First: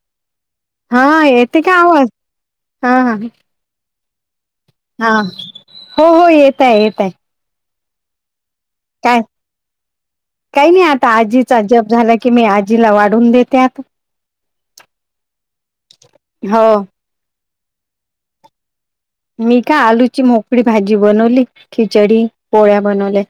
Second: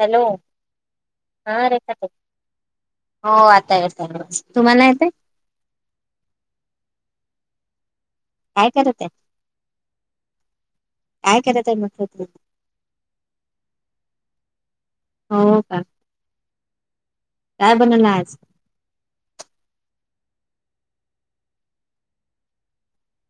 Hello हा येथ हा का रेखा आवाज ताई हा हा हो आता येत आहे तुम्हाला येतय हा हो हो येत आहे येत आहे काय करत काय काही नाही आता काय आजीचा करत आहे जप म्हटलं झाला तुम्ही की मी आजीला वाढून देतेत हो का हो काय बनल आज मी का आलूची मोकळी भाजी बनवली खिचडी पोळ्या बनवल्या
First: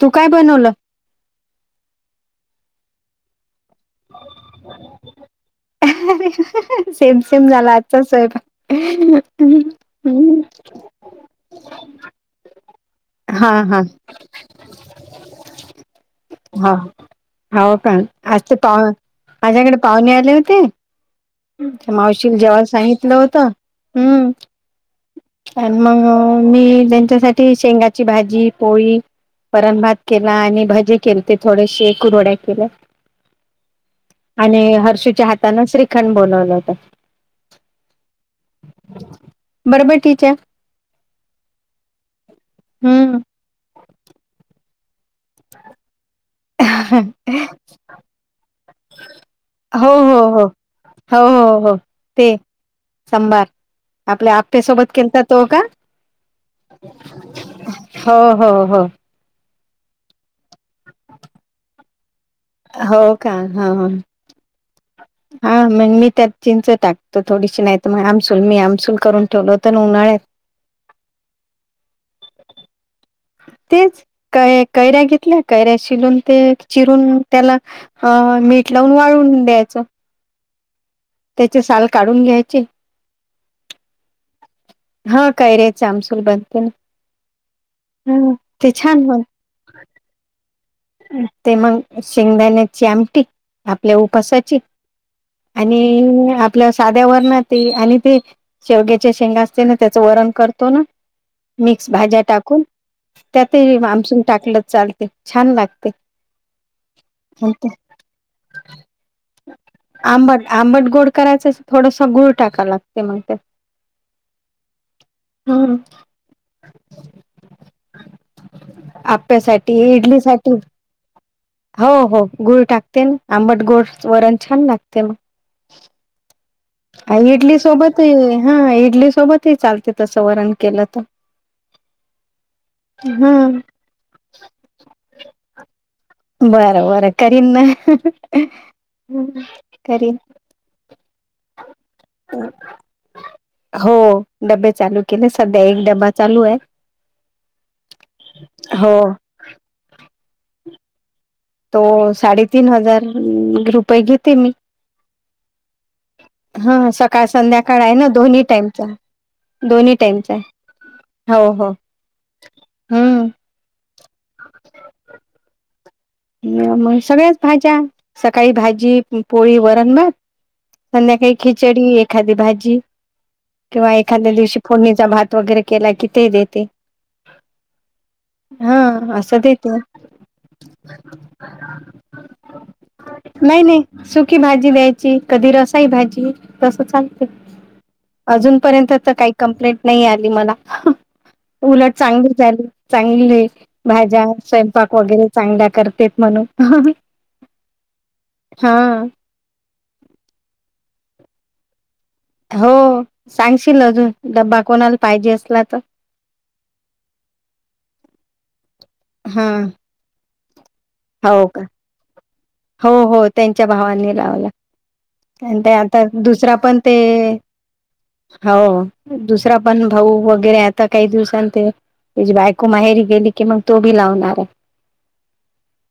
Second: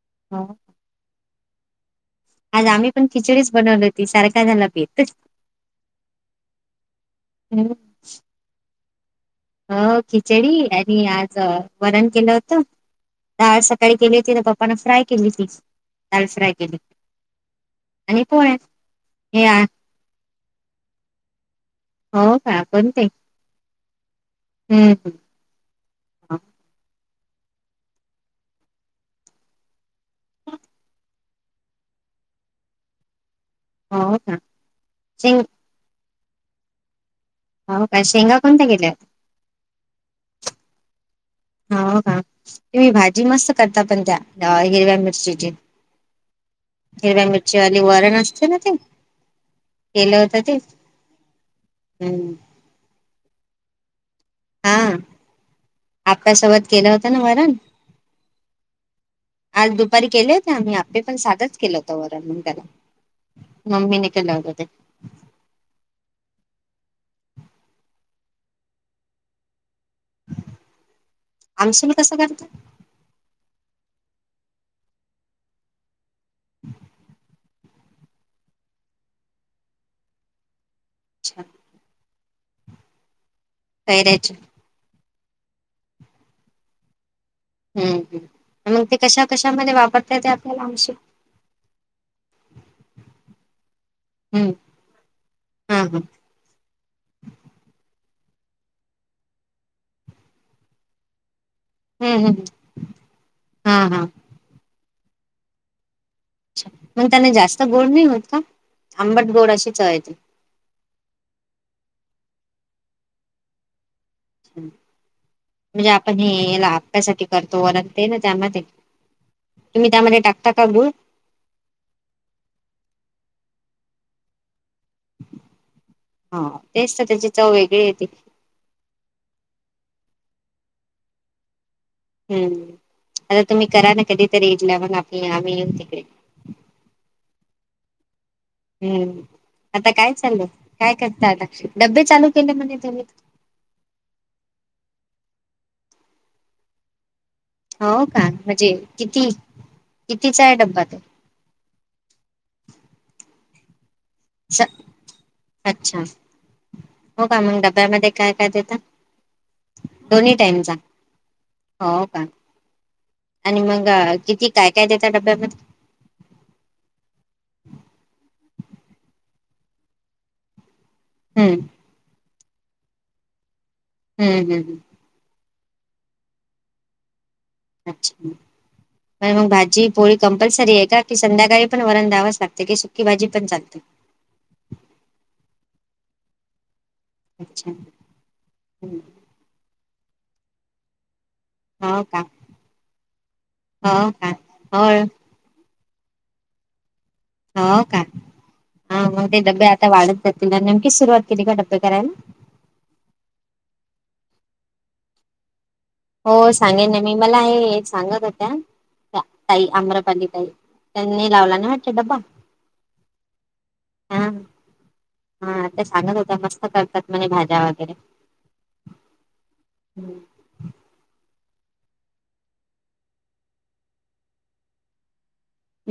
तू काय हो बनवलं आज आम्ही पण खिचडीच बनवली होती सारख झालं भीेतच अरे सेम सेम झाला आजचाचोय प अ खिचडी आणि आज वरण केलं होत हा डाळ हा सकाळी केली त तर बा्पान फ्राय केली त डाळ फ्राय हा केली हो का आणि आज ते पोळ्या पाह हे माझ्याकडे पाहुणे आले ना ते मावशील हो का जेव्हा कोणते सांगितलं होतं हम्म हम्म आणि मग मी त्यांच्यासाठी शेंगाची भाजी पोळी परणभात केला आणि भाजी केले ते थोडेसे कुरड्या केल्या हो का आणि हर्षीच्या शेंग हातानें श्रीखंड बोोलवलं होत हो काय शेंगा कोणत्या गेल्या बरबटीच्या हो काा तुम्ही हम्म भाजी मस्त करता पण त्या हिरव्या मिरचीची हिरवा मिरची वाली वरण असते ना त हो हो हो हो हो हो ते हम्म संभार आपल्या हा आप्यासोबत केलत तो का आप्यासोबत केलं होतं ना वरण हो हो हो आज दुपारी केले होते आम्ही आप्पे पण साधाच केलं होत वर हो का ह केलं होतं ते हा अ मंग मी त्यात चिंच टाकतो थोडीशी नाही तर मग आमसूल, मी आमसूल करून ठेवल. आमसुल कसं करता? तेच क कैऱ्या घेतल्या कैऱ्या शिलून ते चिरून त्याला अ मीठ लावून वाळून द्यायचं. अच्छा त्याचे साल काढून घ्यायची कैर्‍याच. हा कैर्‍याचे आमसुल बनते ना, हम्म हम मग ते कशा कशा मध्ये वापरते त्यात ते मग शेंगदाण्याची आमटी, आपल्या हम्म उपासाची. हा हा हम्म आणि आपल्या साध्यावर ना, ते आणि ते शेवग्याचे शेंग असते ना, त्याचं वरण करतो ना, मिक्स भाज्या हम्म हम्म. टाकून हा त्यातही हा आमसून टाकलं चालते छान लागते. अच् मग त्याने जास्त गोड नाही होत का? आंबट गोड अशी चव येते आंबट आंबट गोड करायचं थोडस गुड टाकाव लागते मंग ते. म्हणजे आपण हे या आप्यासाठी करतो व ते ना त्यामध्ये. प्या साठी इडली साठी. कागू हो हो गुळ टाकते ना, आंबट गोड वरण छान टकते मग हा तेच तर आन त्याची चव इडली वेगळी सोबत येते ही हा इडली सोबत ही चालते तसं वरण केलं तर. हम्म हा आता तुम्ही करा ना, कधीतरी इडला मग आपली आम्ही येऊन तिकडे. बरं बरं करीन ना हम्म. आता काय करीन. चाललं काय करता आता डब्बे चालू केले म्हणे तुम्ही हो डबे चालू केलेच. सध्या एक डबा चालू आहे. हो का म्हणजे हो किती कितीचा हे डब्बा तो? तो साडेतीन हजार ग्रुप अच्छा, हा सकाळ हो का मग संध्याकाळ आहे ना डब्ब्यामध्ये काय दोन्ही काय देता? टाइमचा दोन्ही टाइमचा हो का हम्म आणि म मंग किती काय काय देता डब्यामध्ये? अग सगळ्याच भाज्या, सकाळी भाजी, पोळी वरण भात. संध्याकाळी हम्म खिचडी एखादी भाजी. किंवा एखाद्या हम्म हम्म दिवशी हम्म. फोडणीचा, भात वगैरे केला की ते देते. अच्छा, हा काय असं मंग देते भाजी पोळी कंपल्सरी हे. एका की संध्याकाळी, पण वरण दयावास लागते की सुकी भाजी पण नाही चालते. [unintelligible] ई भाजी. तस चालते अच्छा अजून पर्यंत हम्म. तर काही, कंप्लेंट नाही आली मला. उलट हो का चांगली, प्याली चांगली, हो भाज्या का हो स्वयंपाक वगैरे चांगल्या. करतेेत म्हणून. हो का हा मग ते डबे आता वाढत जातील. नेमकी सुरुवात केली का डबे करायला? हो सांगशील अजून डब्बा कोणाला पाहिजे असला तर. हो सांगेन ना, मी मला हे सांगत होत्या हा ताई आम्रपाली ताई त्यांनी हो लावला का ना वाटत डब्बा हो हो त्यांच्या भावांनी हा लावला. आणि हा ते त्या आता सांगत होत्या दुसरा मस्त पण ते करतात म्हणे भाज्या वगैरे. हो दुसरा पण हम्म. भाऊ वगैरे आता काही दिवसांन ते त्याजी बायको माहेरी गेली कि मंग तो भी लावणार हे.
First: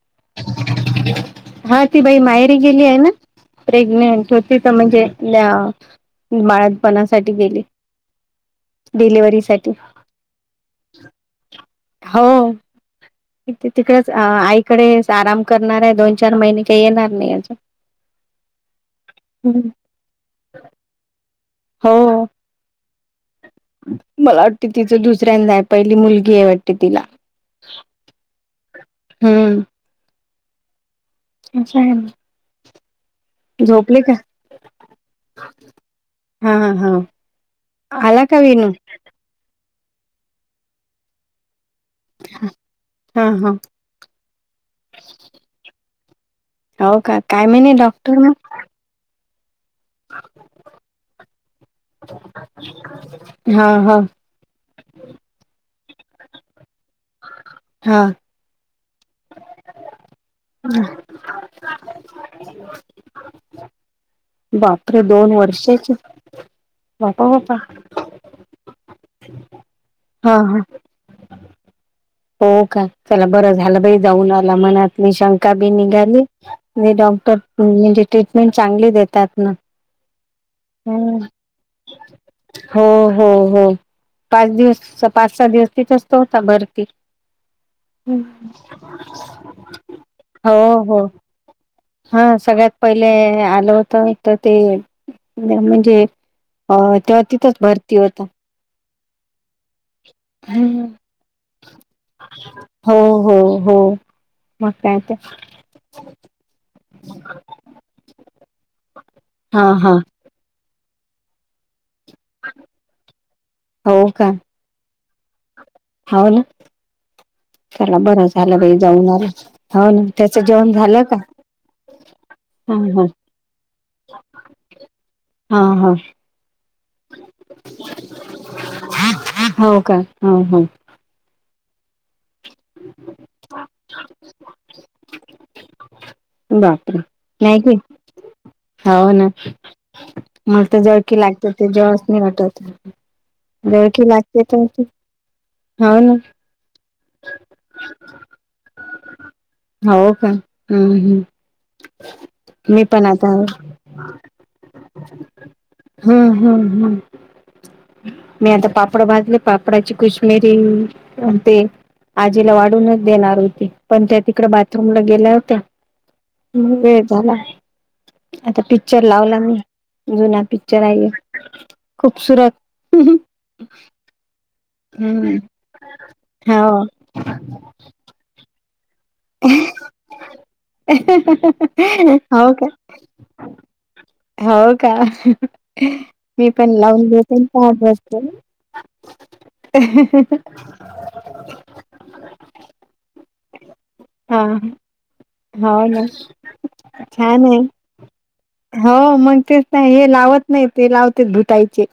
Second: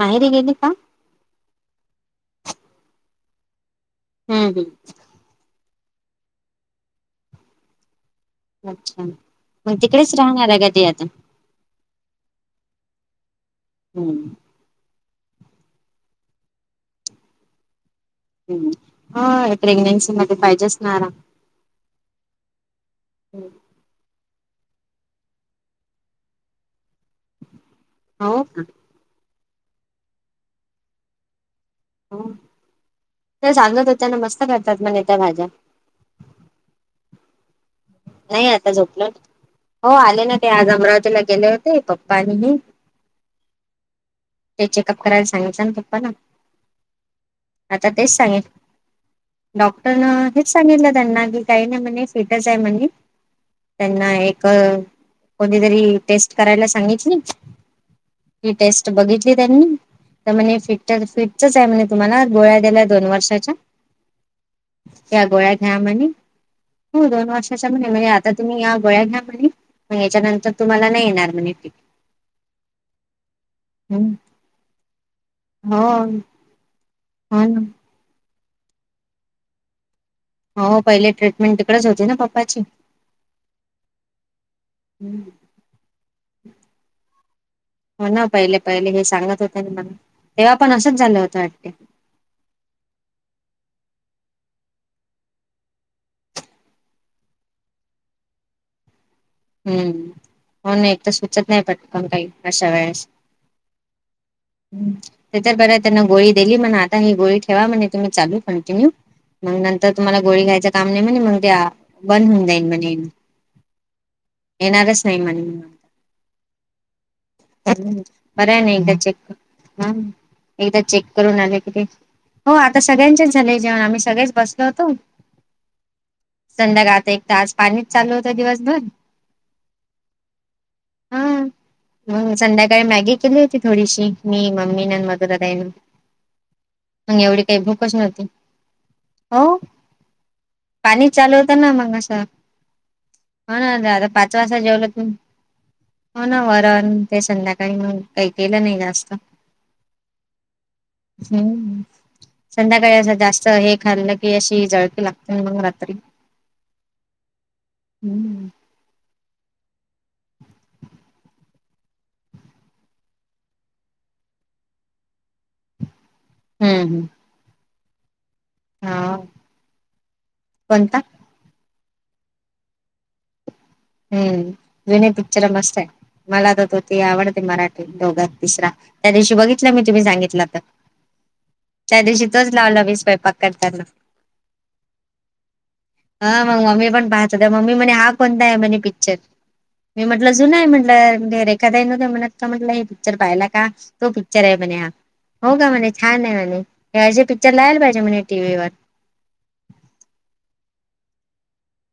माहीरी गेली का? हा ती बाई मायरी गेली आहे ना, प्रेग्नेंट हम्म होती त हम्म म्हणजे ल्या बाळातपणासाठी गेले. अच्छा मण तिकडेच राहणार आहे का ते आता. हो तिकडेच हम्म आईकडे. आराम करणार आहे दोन चार महिने काही येणार नाही याचा. ह्म हा प्रेग्नेन्सी मध्ये पाहिजेच ना आराम. हो हम्म. मला वाटते तिचं दुसऱ्यांदा आहे पहिली मुलगी आहे वाटते तिला. हो का. हम. च्छ हो ते ांलत होतेना मस्त करतात मण त्या भाज्या. हा हा आला का नाही विनू आता झोपलं हो आले ना ते आज अमरावतीला गेले. ते पप्पानी हा हा ते चेकअप करायला सांगितच ना पप्पा ना. हो का काय महिणे डॉक्टर मग. डॉक्टरन हेच सगलं त्यांनली काय नाही मनी फिटस आहे मनी. हा हा त्यांना एक कोणीतरी टेस्ट करायला सांगितली. हा ही टेस्ट बघितली त्यांनी. तर म्हणजे फिट फिटच आहे म्हणज तुम्हाला गोळ्या दिल्या दोन वर्षाच्या. बापरे त्या दोन गोळ्या घ्या वर्षाची म्हणे हो दोन बापा बापा वर्षाच्या म्ह. म्हणजे आता तुम्ही या गोळ्या घ्या म्हणे मग हा हा याच्यानंतर तुम्हाला नाही येणार म्हणे फिट. हो का चला बरं झालं बाई जाऊन आला मनात म शंका बी हो निघाली. डॉक्टर हो ना म्हणजे ट्रीटमेंट चांगली देतात ना. हो पहिले हम्म. ट्रीटमेंट तिकडेच होती ना पप्पा. हो हो हो पाच दिवस पाच सहा दिवस तीथच होता भरती. हो ना पहिले पहिले हे सांगत होते ना मला तेव्हा पण असंच झालं होतं हम्म वाटते हा सगळ्यात पहिले आलं होतं तर ते म्हणजे हो तेव्हा तिथंच भरती होता हम्म हो नाही एक तर सुचत नाही पटकन काही अशा हो वेळेस हो [unintelligible] ते तर बर त्यांना गोळी दिली म्हण आता ही गोळी ठेवा म्हणे तुम्ही चालू कंटिन्यू मग हा नंतर हा तुम्हाला गोळी खायचं काम नाही म्हणे मग ते बंद होऊन जाईन म्हणे हो का येणारच नाही म्हणे हो ना चला बरं आहे झालं ना बाई एकदा जाऊन आला चेक हो ह ना त्याचं जेवण एकदा झालं चेक का करून आले किती हो हा आता हा सगळ्यांचेच झालेय जेवण आम्ही सगळेच बसलो होतो हा हा संध्याकाळ आता एक तर आज पाणीच चालू होतं दिवसभर हो का हो हो हा मग संध्याकाळी मॅगी केली होती थोडीशी मी मम्मी ना आणि मधुराताई बापरे मॅगी हो ना मलात पाणीच जळकी चालू लागते होतं ते ना मग जेवावच नाही असं वाटत हो ना जळकी आता पाच लागते वाजता तर ते जेवलं त हो ना वरण ते संध्याकाळी काही केलं नाही जास्त हो का हम् हम् हम्म संध्याकाळी असं जास्त हे खाल्लं की अशी जळकी लागते मग रात्री हम्म हम्म हम्म हम्म मी आता पापड ब मा पापडाची कुश्मिरी ते आजीला वाढूनच देणार होती पण त्या तिकड बाथरूमला गेल्या होत्या वेळ हम्म झाला आता पिक्चर हा लावला मी जुना पिक्चर कोणता आहे खूबसूरत हम्म जुने पिक्चर मस्त आहे मला तर तो हो ते आवडते मराठी दोघात तिसरा त्या दिवशी बघितलं मी तुम्ही सांगितलं तर त्या दिवशी तोच हो का लावला मी स्वयंपाक करताना हो का हा मी मग मम्मी लावून पण पाहत घेते आणि होते मम्मी म्हणे हा बसते कोणता आहे म्हण पिक्चर मी म्हटलं जुूनय म्हटलंजे रेखादा नव्हते म्हणत का म्हटलं हे पिक्चर पाहियला का तो हा पिक्चर आहे म्हण अ हो ना छान पिक्चर आहे लावायला पाहिजे म्हणे टीव्ही वर हो मग तेच नाही हे लावत नाही ते लावते भुतायचे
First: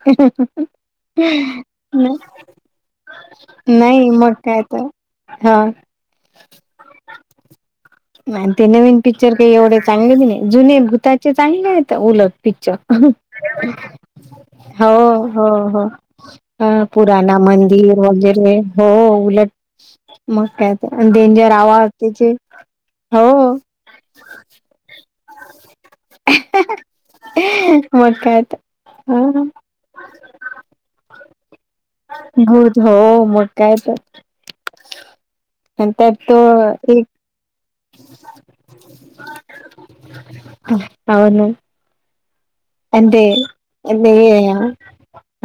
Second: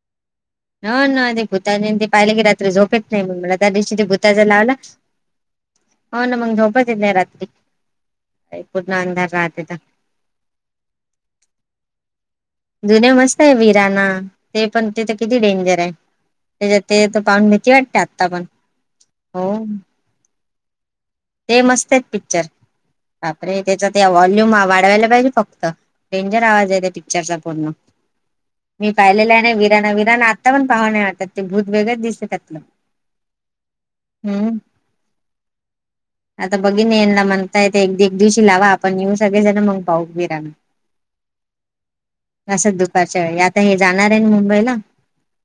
ह ना ते भूताच ते पाहिले की रात्री झोपेत नाही म मला त्या दिवशी नाही ते मग भूताच काय लावला तर हा हो न मंग झोपच येत नाही रात्री आणि ते पूर्ण नवीन अंधार पिक्चर काही राहते तर एवढे चांगले नाही जुने भूताचे चांगले आहेत तर उलट पिक्चर जुने मस्त आहे वीराना ते पण हो तिथं किती हो डेंजर हो आहे त्याच्यात ते तर पुराना पाहून भीती मंदिर वाटते आता पण वगैरे हो हो उलट मग त्यात अन् डेंजर ते आवाज मस्त आहेत त्याचे पिक्चर हो बापरे त्याचा त्या वॉल्यूम वाढवायला पाहिजे फक्त डेंजर आवाज आहे त्या पिक्चरचा पूर्ण मग काय तर मी पाहिलेला हा आहे नाही विराना विराणा आत्ता पण पाह नाही वाटात ते भूत वेगळंच दिसते त्यातलं. हो हो मग काय हम्म तर त्यात तो आता बघिन एक यांना म्हणता येत एक एक दिवशी लावा आपण येऊ सगळेजण मग पाहू विराना होन अ अन वेळी आता हे जाणार ते आहे ना मुंबईला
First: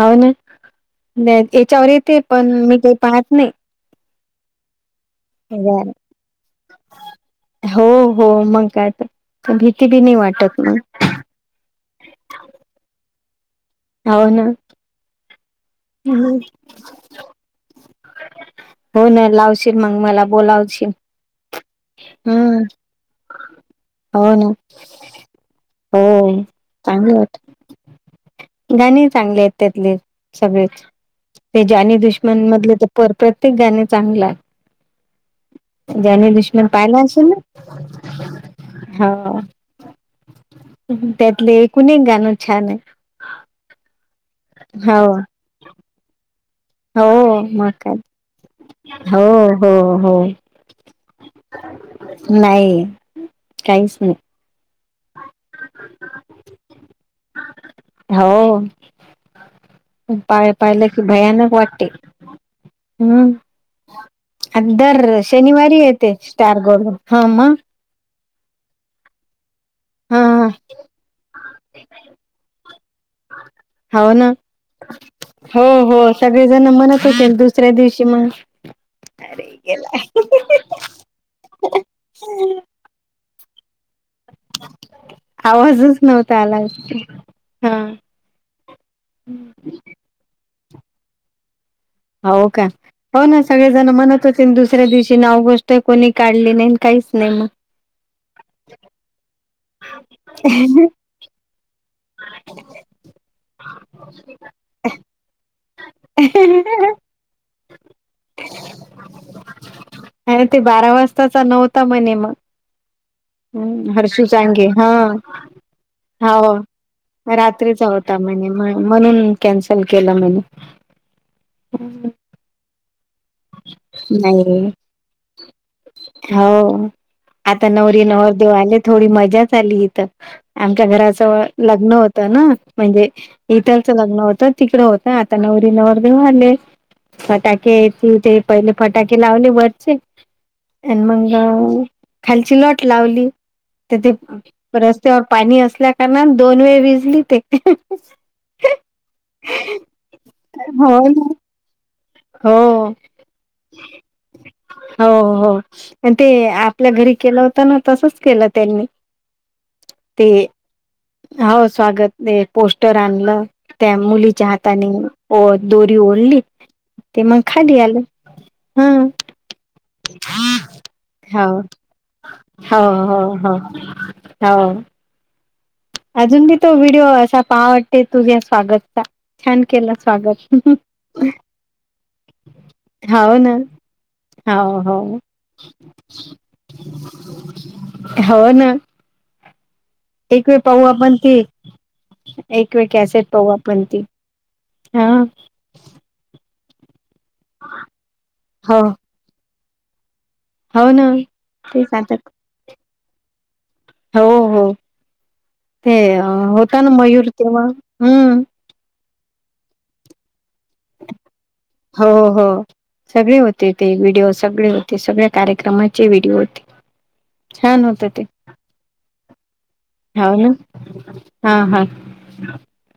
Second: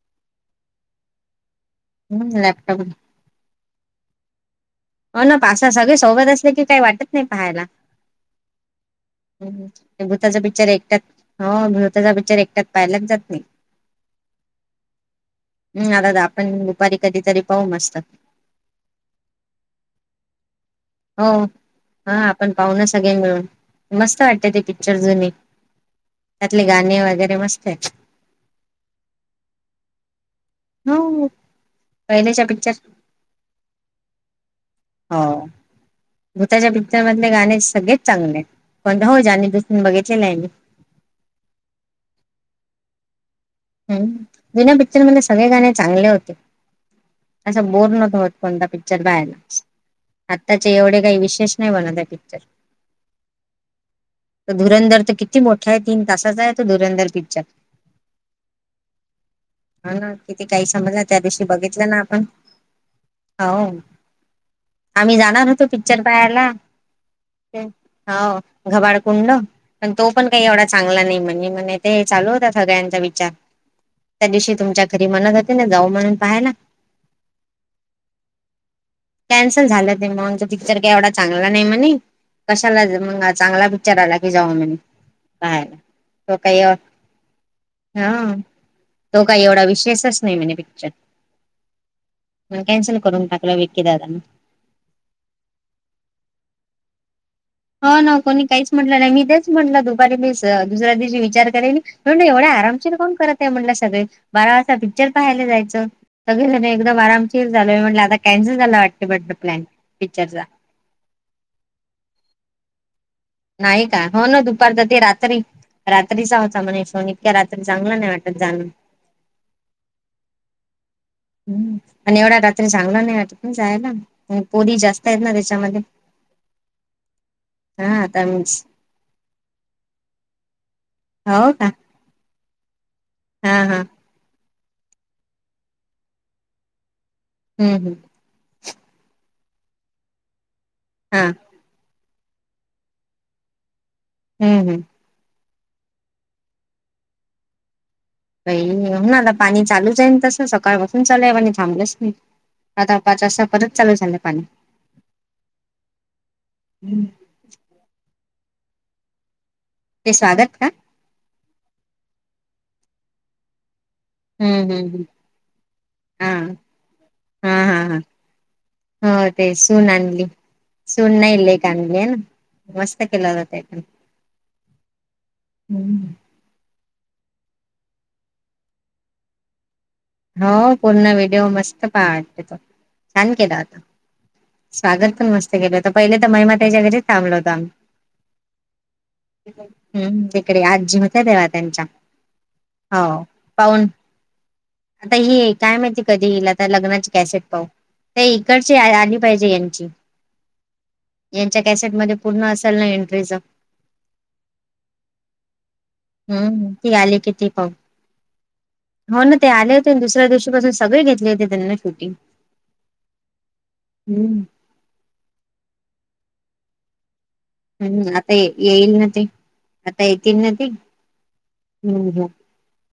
हो न ते पण मी लॅपटॉप काही पाहत नाही हो ना कसं सगळे सोबत असले की काही वाटत नाही पहायला हो हो मग काय तर भीती बी नाही भूताचा वाटत पिक्चर मग एकट्यात हो भूताचा पिक्चर एकट्यात पाहिलाच जात नाही हो ना हम् दादा आपण दुपारी कधीतरी पाहू मस्त हो ना लावशील मग मला बोलावशील हो हा आपण हम्म पाह ना सगळे मिळून मस्त हो ना वाटते ते पिक्चर जुनी हो. त्यातले गाणे चांगले वगैरे वाट मस्त आहे गाणी चांगले आहेत त्यातले सगळेच हो ते जानी पहिलेच्या दुश्मन पिक्चर मधले तर पर प्रत्येक गाणे चांगलं आहे हो जानी दुश्मन भूताच्या पिक्चर पाहिला असेल मधले ना गाणे सगळेच चांगले पण होऊ हो. जानी दुसऱ बघितलेलं आहे मी त्यातले एकूण एक गाणं छान आहे ह जुना पिक्चर हो मध्ये सगळे गाणे चांगले होते हो असं मग बोर काय नव्हत होत कोणता पिक्चर हो बाहायला हो हो. आत्ताचे एवढे काही विशेष नाही बनत पिक्चर नाही काहीच नाही तो धुरंधर तर किती मोठा आहे तीन तासाचा आहे तो धुरंधर पिक्चर हो हा ना पा किती काही पाहिलं की समजलं त्या दिवशी भयानक वाटते बघितलं ना आपण हम्म हो दर आम्ही जाणार होतो शनिवारी पिक्चर येते स्टार गोल्ड हा म हा घबाड कुंड पण तो पण काही हा एवढा चांगला नाही म्हणजे म्हणे ते चालू होता सगळ्यांचा विचार हो ना त्या दिवशी तुमच्या घरी म्हणत होते हो ना जाऊ हो म्हणून सगळे पाहायला जण म्हणत होतील दुसऱ्या दिवशी म कॅन्सल झालं ते मगग पिक्चर काय एवढा चांगला नाही म्हणे कशाला मग चांगला प पिक्चरआला की जाव म पाहायला आवाजच त नव्हता आला काय हा तो काही एवढा विशेषच नाही म्हणजे पिक्चर हो मग का कॅन्सल हो करून ना टाकला विक्की सगळेजण दादान म्हणत होते दुसऱ्या दिवशी नाव गोष्ट कोणी काढली नाही काहीच नाही मग ह ना कोणी काहीच म्हटलं नाही मी तेच म्हटलं दुपारी मीस दुसऱ्या दिवशी विचार करेल एवढ्या आरामशीर कोण करतय म्हण सगळे बारा वाजता पिक्चर पाहायला जायचं सगळ एक आरामशीर झालय म्हट आता कॅन्सल झाला वाटत ब प्लॅन पिक्चरचा आणि ते बारा वाजताचा नव्हता म्हणे मग नाही हम्म का हर्षी हो ना चांगे दुपारचा हा ते रात्री ह रात्रीचा होता म्हणे शो इतक्या रात्री रात्रीचा चांगला नाही होता वाटत म्ह जाणं म्हणून कॅन्सल केलं म्हने आणि एवढ्या रात्री चांगला नाही वाटत ना जायला नाही पोरी जास्त आहेत ना त्या हो आता हा नवरी आता नवर मीच. देवले थोडी मजाच आली इथ आमच्या घराच हो का लग्न होतं ना म्हणजे हा हा इतरचं लग्न होत तिकडं होतं आता नवरी नवरदेव आले फटाके हम्म हम्म याची ते पहिले फटाके लावले वरचे आणि हा मग खालची लट लावली तेथे हम्म हम्म रस्त्यावर पाणी असल्या कारणा दोन वेळ विजली ते पई हो ना आता पाणी चालूच आहे तसं हो सकाळपसून चालय ना पाणी थांबलंच नाही हो आता पाच वाजता परत चालू झा हो हो आणि ते आपल्या घरी केलं होत ना तस केलं त्यांनी ते स्वागत का हो स्वागत पोस्टर आणलं त्या मुलीच्या हम्म हम्म हम्म हाताने दोरी हा ओढली ते मग हा हा खाली हा आलं ह हो ते सून आणली सून नाही हो ललेक आणली आहे ना हो मस्त हो केला जात हो हो [inaudible] अजून बी तो व्हिडिओ असा पाहावटते तुझ्या स्वागत चा छान केलं स्वागत हो पूर्ण व्हिडिओ मस्त पहा वाटते तो छान हो ना केला होता हो हो स्वागत पण मस्त केलं होत पहिले तर महिमाात्याच्या घरीच थांबलं होतं आम्ही ह ना हम्म एक वेळ तिकडे पाहूं आजी आपण होत्या ती, तेव्हा त्यांच्या एक वेळ हो कॅसेट पाहू आपण पाहून ती हा आता हे काय माहिती कधी येईल? आता लग्नाची कॅसेट पाहू ते इकडचे हो आली पाहिजे हो ना यांच्या कॅसेट तेच मधे आता पूर्ण असेल ना एंट्रीचा? हो हो. ते अ हम्म होता ती ना आली मयूर कि ती तेव्हा पाहू हम्म? हो ना ते आले होते आणि दुसऱ्या दिवशी पाासून सगळे घेतले होते त्यांना हो शूटिंग. हो. सगळे होते ते, व्हिडिओ हम्म सगळे होते, सगळ्या कार्यक्रमाचे व्हिडिओ होते. छान होत हम्म ते आता येईल ना ते आता येत हो ना न ते हा हा हम